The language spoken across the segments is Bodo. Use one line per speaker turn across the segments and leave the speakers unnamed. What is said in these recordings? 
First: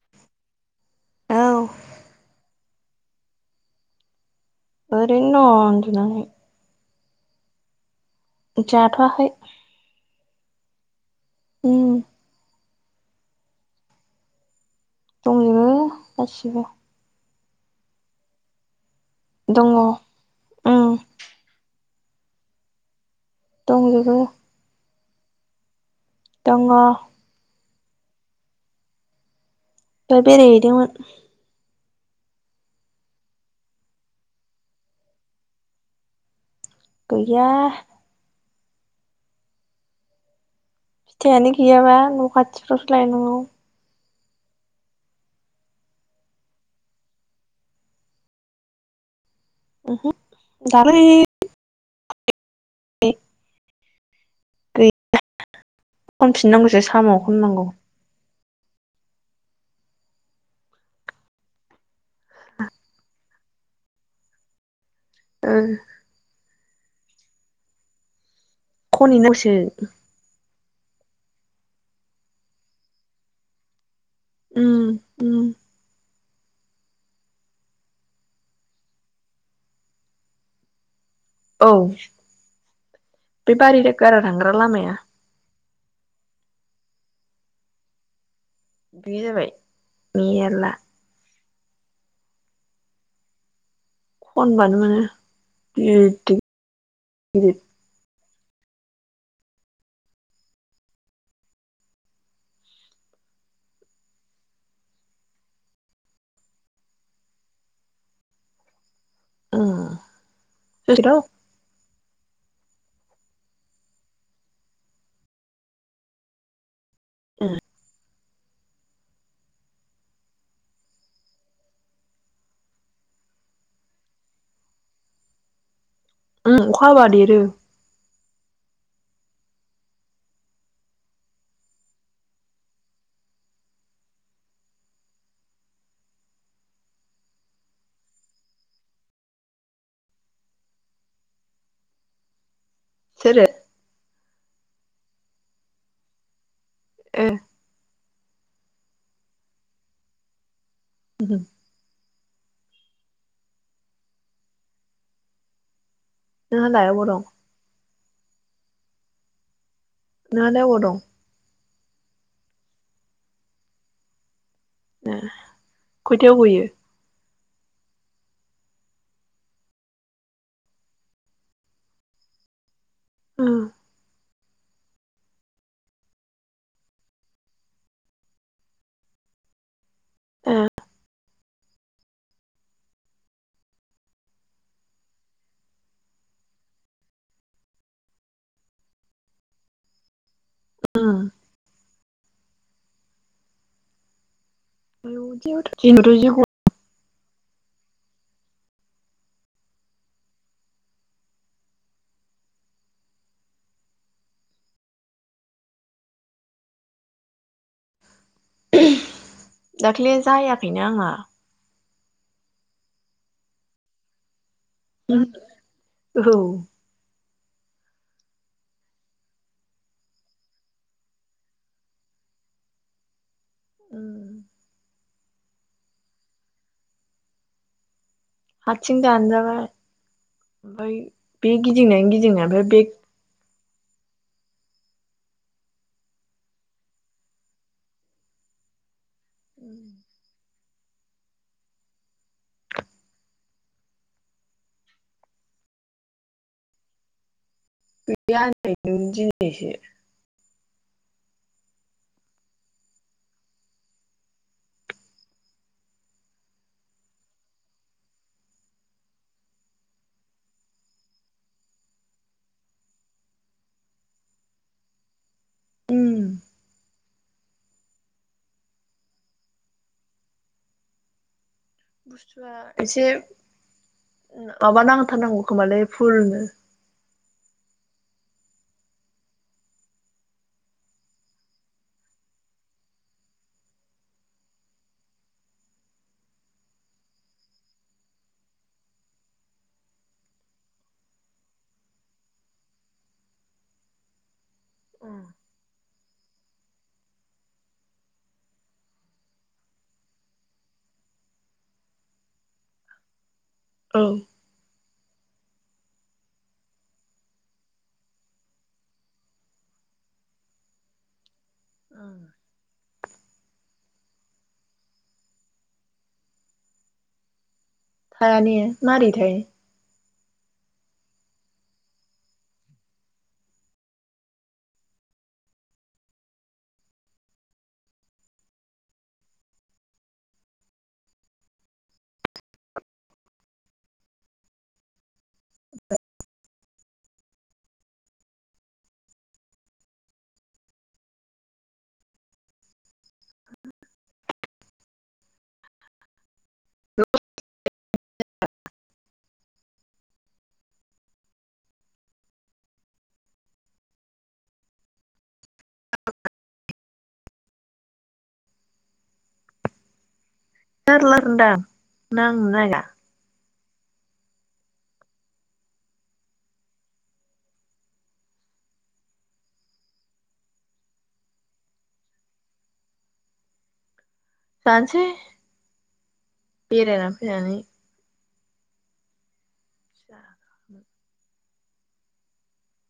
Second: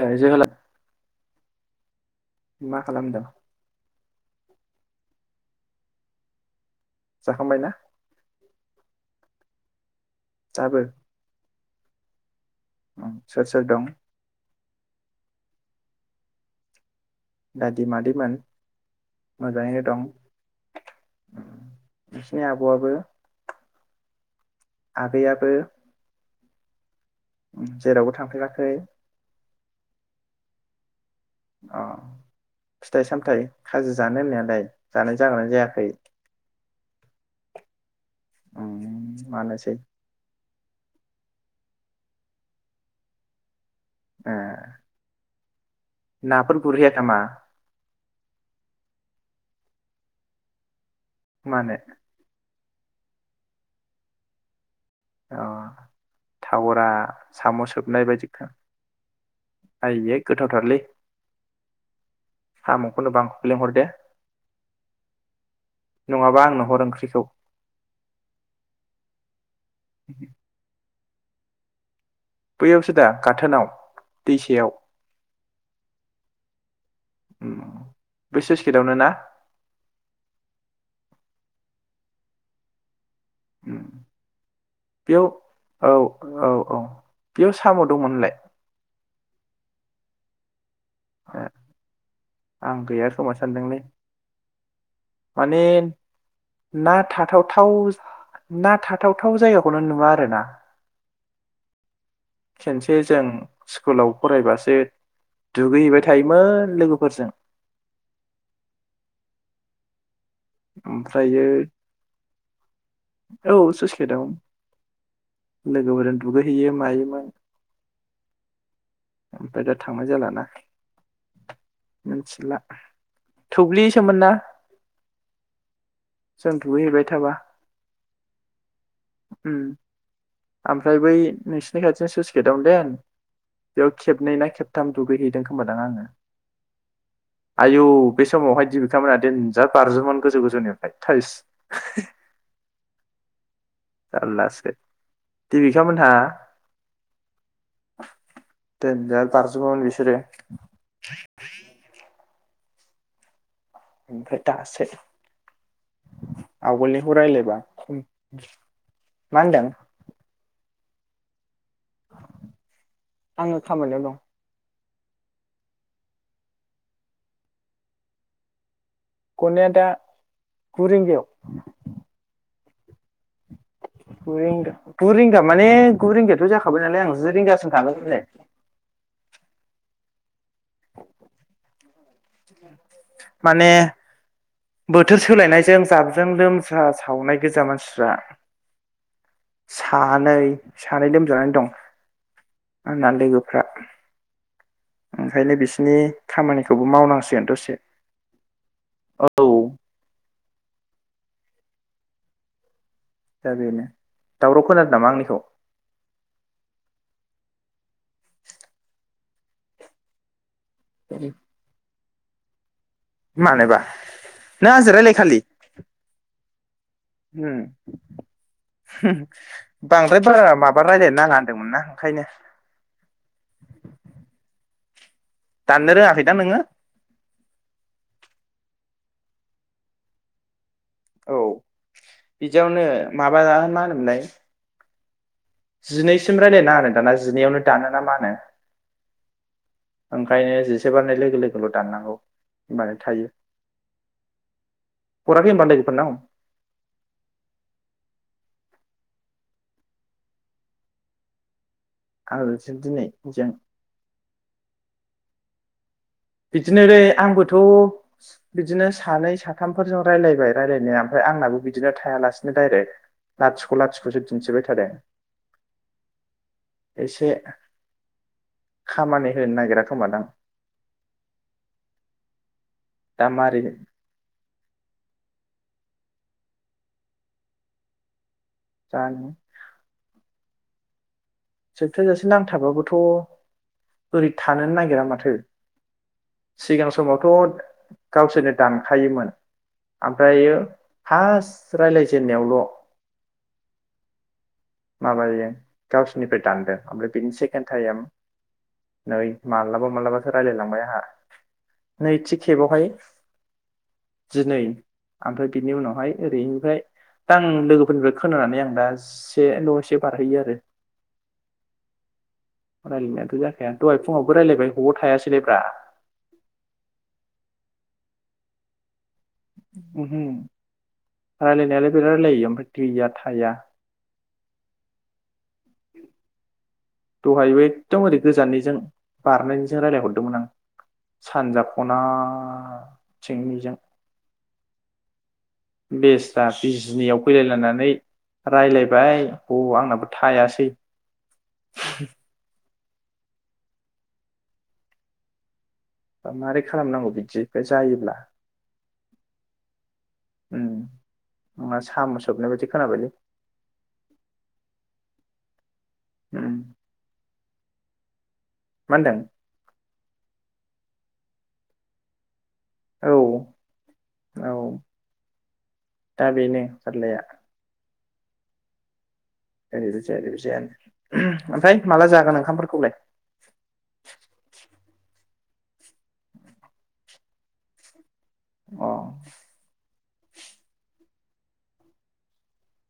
ए जोहोला
औ
मा खालामदों?
ओरैनो दंङ उन्दुनानै।
जाखांबायना?
जाथआखै।
दाबो?
उम्म
सोर सोर दं?
दंजोबो गासिबो।
दादि मादैमोन
दङ
मोजाङैनो दं।
उम
नोंसिनि आब' आबो
दंजोबो
आगैयाबो
दंङ।
जेरावबो थांफेराखै?
बे बेराय हैदोंमोन।
अ फिथाइ सामथायाइ खाजि जानो होननायालाय जानाय जागोना जायाखै?
गैया
उम्म मानोसै?
फिथाइयानो गैयाबा न' खाथिफ्रावसो लाय नांगौ।
ए नाफोर गुरहैया नामा?
उम्महो दाख्लै
मानो?
[unintelligible] गै
अ
खनफिननांगौसो
टावरा
साम' खननांगौ
साम' सोबनाय बायदिखा। आइयै गोथावथारलै साम' खनोबा आंखौबो लेंहर दे।
ओ
नङाबा आंनो हर ओं ख्रिखौ
खनै [unintelligible]
बैयावसो दा गाथोनाव?
उम
दैसायाव
उम
उम्म बै सुइस गेटावनो ना?
औ बेबारि
उम,
गारा थांग्रा लामाया
बेयाव औ औ औ बेयाव साम' दंमोन होनलाय?
गैया जाबाय मेरला।
ए आं गैया खोमा सानदोंलै।
खनबानो मोनो
माने
गिदिर
ना
गिदिर
थाथावथाव स ना थाथावथाव जायगाखौनो नुवा आरोना खेनसे जों स्कुलाव फरायबासो दुगैहैबाय थायोमोन लोगोफोरजों।
ओ
ओमफ्रायो औ सुइस गेटआव लोगोफोरजों दुगैहैयो मायो।
ओ
ओमफ्राय दा थांनाय जालाना मोथिला थुब्लिसोमोन ना? जों
उम अखा
दुगैहैबाय
हाबा
थाबा
देरो।
उम ओमफ्राय बै नोंसिनि खाथियाव सुइस गेटआवनो देन बेयाव खेबनै ना खेबथाम दुगैहैदों खोमादां आङो। आयु बे समावहाय दिबिखा मोना देनजार बारज्रुमोमोन गोजौ गोजौनिफ्राय थोइस।
सोरो?
जारलासो देबिखा मोनहा।
ओ
देनजार बारज्रुमोमोन बिसोरो।
ओहोम
ओमफ्राय दासो
नोंहालाय अबाव
आवगोलनिखौ
दं
रायलायबा खम मा होनदों?
नोंहालाय अबाव दं?
आङो खामानियाव दं।
ए खयथायाव गयो?
गनाया दा गु रिंगायाव।
ओ
गुरिंगा गुरिंगा माने गुरिंगायाथ' जाखाबाय नालाय आं जि रिंगासिम थांगोन दिनै।
ए
माने बोथोर सोलायनायजों जाबजों लोमजा सावनाय गोजा मानसिफ्रा सानै सानै लोमजानानै दं। आंना लोगोफ्रा।
उम
ओंखायनो बिसिनि
दिनैथ' जिग'
खामानिखौबो मावनां जेन दसे अ' औ दा बेनो दावराव खोनादो नामा आंनिखौ?
दाखलि जायाख खैनो आंना
मानोबा नों आंजों रायलाय
ओम औ।
ओम होम बांद्राय बारा माबा रायलायनो नाङा होनदोंमोन ना ओंखायनो।
हो
दाननो रोङाखैदां नोङो?
आथिं दानजाबाय। ओमफ्राय
औ
बे गिदिंनायानो गिदिंनाय ओमफ्राय
बिदियावनो
बे
माबा मा होनोमोनलाय? जिनैसिम रायलायना आरो दाना जिनैयावनो दानोना मा होनो? ओंखायनो। से बारनाय लोगो लोगोल' दाननांगौ होनबानो थायो। हराखै होनबा लोगोफोरनाव?
[unintelligible] दिनैसो
आरो दि-दिनै जों बिदिनोलै आंबोथ' बिदिनो सानै साथामफोरजों रायलायबाय रायलायनाया ओमफ्राय आंनाबो बिदिनो थायालासिनो डाइरेक्ट लाथिख' लाथिख'सो दिन्थिबाय थादों।
उम
इसे खामानि होनो नागिरा खोमादां?
बुस्थुवा।
दा मारै
इसेब माबा नांथारनांगौ खोमालै फुलनो।
दानो सोबथा जासे नांथाबाबोथ' बोरै थानोनो नागिरा माथो सिगां समावथ' गावसोरनो दानखायोमोन ओमफ्रायो फार्स्ट रायलायजेननायावल' माबायो गावसोरनिफ्राय दानदो ओमफ्राय बिनि सेकेण्ड टाइम नै मालाबा मालाबासो रायलायलांबाय आंहा नैथि खेबावहाय।
औ
दिनै ओमफ्राय बिनि उनावहाय ओरैनिफ्राय दा आं लोगोफोरनिफ्राय खोनानानै आं दा इस एसेल' एसे बारहैयो आरो।
ओं
रायलायनायाथ' जाखाया दहाय फुङावबो रायलायबाय हबाव थायासैलायब्रा।
थाया ने मारै थाय?
ओमहो रायलायनायालाय बिराद रायलायो ओमफ्राय दैया थाया। दहायबो एकदम ओरै गोजाननिजों बारनायनिजों रायलायहरदोंमोन आं सानजा ख'ना थिंनिजों। बेस्रा बिजनियाव फैलायलायनानै रायलायबाय ब आंनाबो थायासै। माबारै खालामनांगौ बिदि बे जायोब्ला। ओम नङा सामु सोबनाय बायदि खोनाबायलै। ओम मा होनदों?
[unintelligible] दा नांनोनाय
औ औ दा बेनो जारलाया। ओरैबो जाया ओरैबो जायानो। ओम ओमफ्राय माला जागोन ओंखामफोरखौलाय?
जानोसै बेरायना फैनानै
अ
[unintelligible]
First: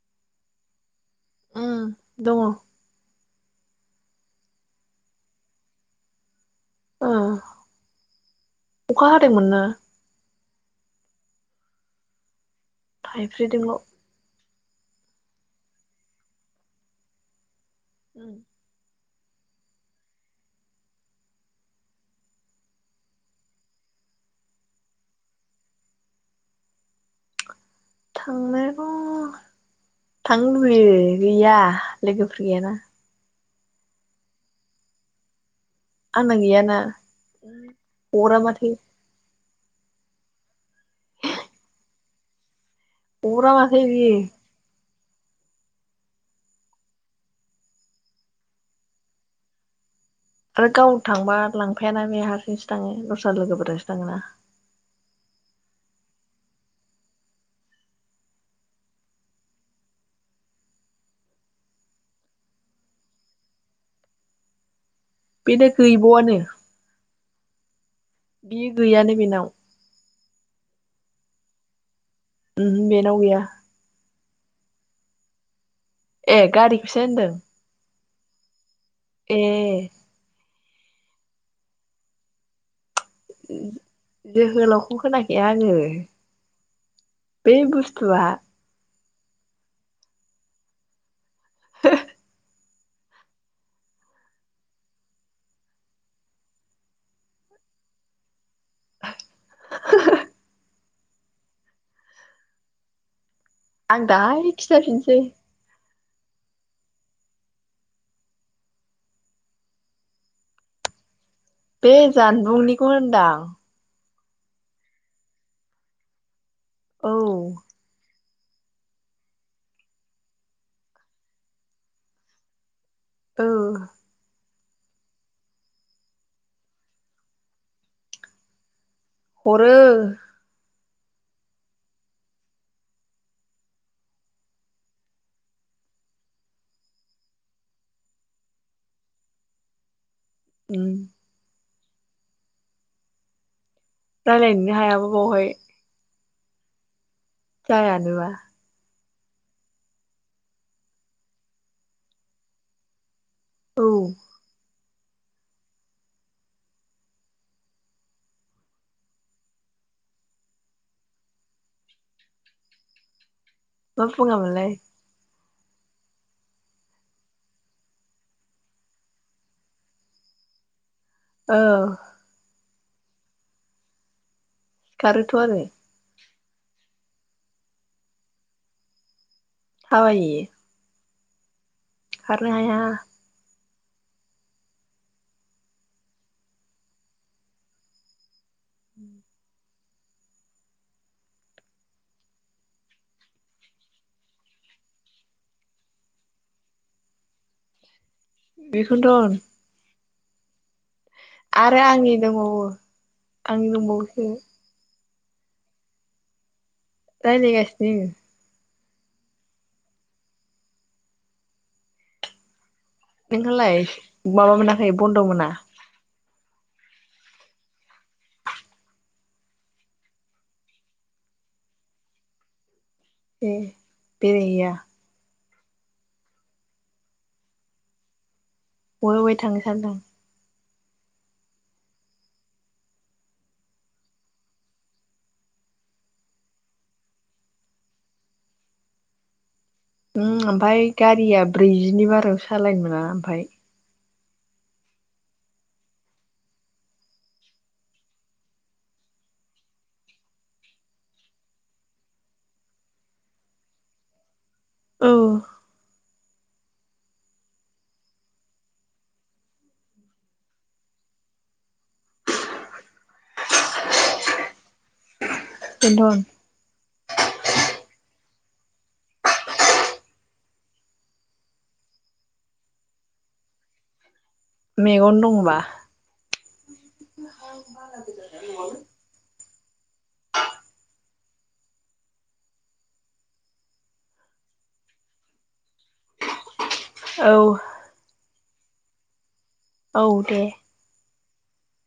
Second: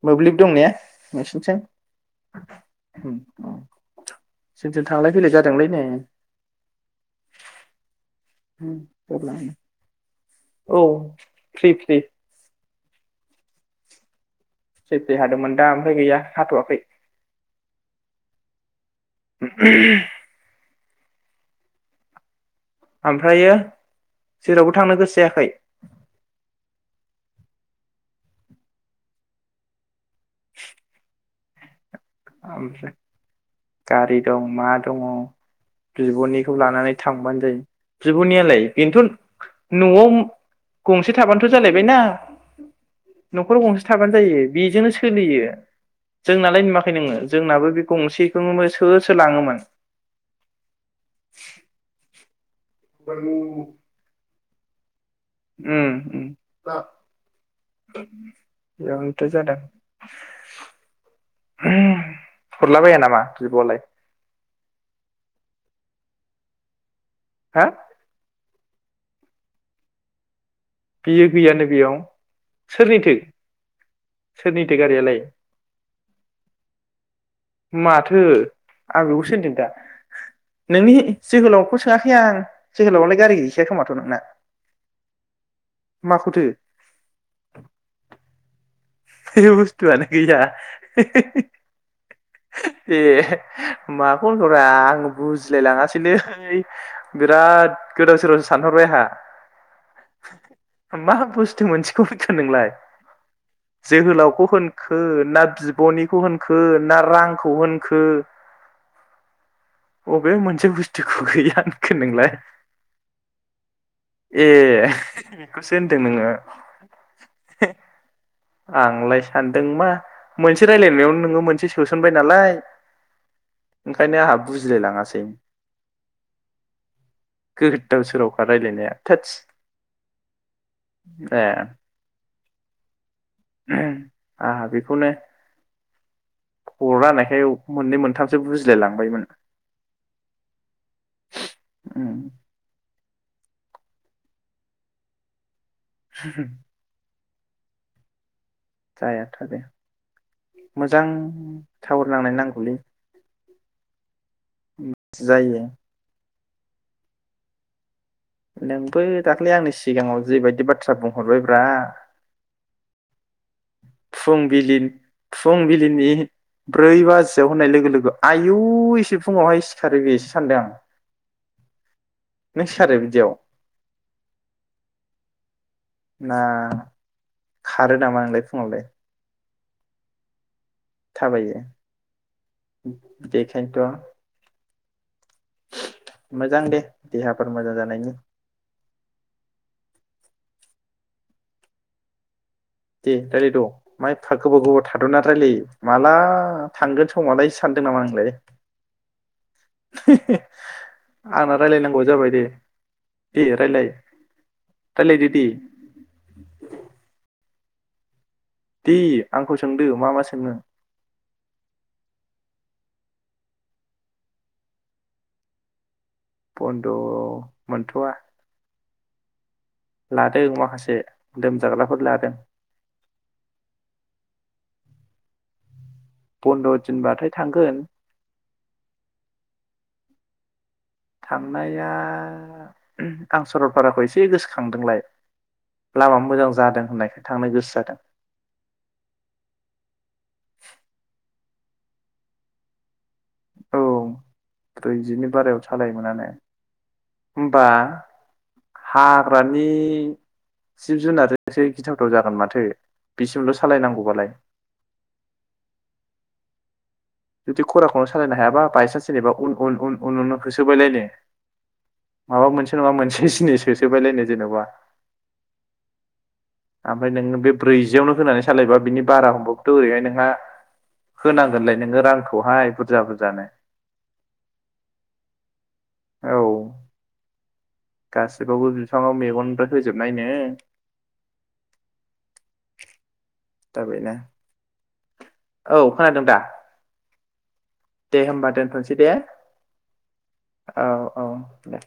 मोब्लिब दं ने? मिसिबनोसै
उम दङ
आं। जोंनिजों थांलाय फैलाय जादोंलै ने?
ओ अखा हादोंमोन
[unintelligible]
ना
औ फ्रि फ्रि
थाइफ्रिदोंल'
फ्रि-फ्रि हादोंमोन दा ओमफ्राय गैया हाथ'वाखै।
उम [inaudible]
[unintelligible] ओमफ्रायो जेरावबो थांनो गोसो जायाखै?
थांनायखौ थांनो लुबैयो। गैया लोगोफोर गैयाना।
ओमफ्राय गारि दं मा दङ
आंना
बिब'निखौ
गैयाना
लानानै थांबानो जायो
हरा
बिब'नियालाय?
माथो
बेनोथ' न'आव गंसे थाबानोथ' जालायबाय ना
हरा
न'खराव
माथो
गंसे थाबानो
बियो
जायो बेजोंनो सोलियो जोंनालाय आया नोङो जोंनाबो बे गंसेखौ सोर सोर लाङोमोन
आरो गाव थांबा लांफायाना बे हारसिंसो थाङो दस्रा लोगोफोरजोंसो थाङोना
उम बेयावनोथ' जादों हरलाबाया नामा बिब'आलाय?
बेना गैबावानो
हा?
बियो गैयानो बेनाव
बियो गैयानो बेयाव
उमहो
सोरनिथो
बेनाव गैया।
सोरनिथो गारियालाय?
ए गारिखौसो होनदों?
माथो। आं बेखौसो होनदों दा।
ए
नोंनि जोहोलावखौ सोङाखै आं। जोहोलावालाय गारि गैखाया खोमाथ' नोंना
जोहोलावखौ होनाखै आङो
माखौथो
बे बुस्थुआ
बे बुस्थुआानो गैया।
हो
ए माखौ होनोरा आं बुजिलाय लाङासैलै बिराद गोदाव सोरावसो सानहरबाय आंहा मा बुस्थु मोनसेखौ होनखो नोंलाय?
आं
जोहोलावखौ
दाहाय
होनखो
खिथाफिनसै
ना बिब'नि खु होनखो ना रांखौ होनखो अबे मोनसे बुस्थुखौ गैया। होनखो
बे
नोंलाय
जानबुंनिखौ होनदां
ए बेखौसो होनदों नोङो?
औ
[inaudible] आंलाय सानदों मा मोनसे रायलायनायावनो नोङो मोनसे सोनबाय नालाय
औ
ओंखायनो आंहाबो बुजिलायलाङासै गोदाव सोरावखा रायलायनाया। थोदस
हरो
ए आंहा बेखौनो हरा होननायखाय मोननै मोनथामसो बुजिलायलांबायमोन।
उम
उम
दालायनोनो हायाबा बावहाय
[inaudible]
जायानोबा
जायाथ आरो मोजां टावार नांनाय नांगौलै।
औ।
ओम जायो। नोंबो दाख्ललि आंनि सिगाङाव जेबायदि बाथ्रा बुंहरबायब्रा
मा बुङा मोनलाय?
फुंबिलि फुंबिलिनि ब्रै बाजियाव होननाय लोगो लोगो आयु एसे फुङावहाय सिखारो बेसो सानदों आं।
औ
नों‌ सिखारो बिदियाव?
सिखारो थ'आरो।
ना खारो नामा नोंलाय फुङावलाय?
थाबायो।
थाबायो।
खारनो हाया।
इनोथ मोजां दे देहाफोर मोजां जानायनि।
उम
दे रायलायद मा एफा गोबाव गोबाव थादना रायलायो माला थांगोन समा लायसो सानदों नामा नों?
बेखोनोथ होन
[inaudible] आंना
आरो
रायलायनांगौआ
आंनि
जाबाय दे
दंबावो
दे
आंनि
रायलाय
दंबावोसो।
रायलायदो दे।
रायलाय गासिनो।
दे आंखौ सोंदो मा मा सोंनो।
नोंहालाय माबा मोनाखै बन्द' मोना?
बन्द' मोनथवा लादों माखासे लोमजाग्राफोर लादों।
ए बेेरायहैया?
बन्द दिनबाथाय थांगोन।
अवे अवे थांनो सानदों?
थांनाया आं सरलपाराखौ एसे गोसोखांदोंलाय लामा मोजां जादों होननायखाय थांनो गोसो जादों।
उम ओफाय गारिया ब्रैजिनि बारायाव सालायनो मोना। फाय
जादों औ ब्रैजिनि बारायाव सालायनोमोनाने ओमबा हाग्रानि जिब जुनार एससे गिथावथाव जागोन माथो बिसिमल' सालायनांगौबालाय।
औ।
जुदि खराखौनो सालायनो हायाबा बायसान्स जेनेबा उन उन उन उन उन उन होसोबायलायनो माबा मोनसे नङा मोनसे जिनिस होसोबायलायनो जेनेबा।
बेनथ'।
ब्रैजियावनो होनानै सालायबा बिनि बारा हमबावखौथ' ओरैहाय नोंहा होनांगोनलाय नोङो रांखौहाय बुरजा बुरजानो।
मेगन दंबा।
औ गासिबावबो बिफांआव मेगन बो होजोबनायनो। ताबायना। औ खोनादों दा?
औ।
दे होमबा दोनथ'नोसै दे।
औ दे।
औ औ दे।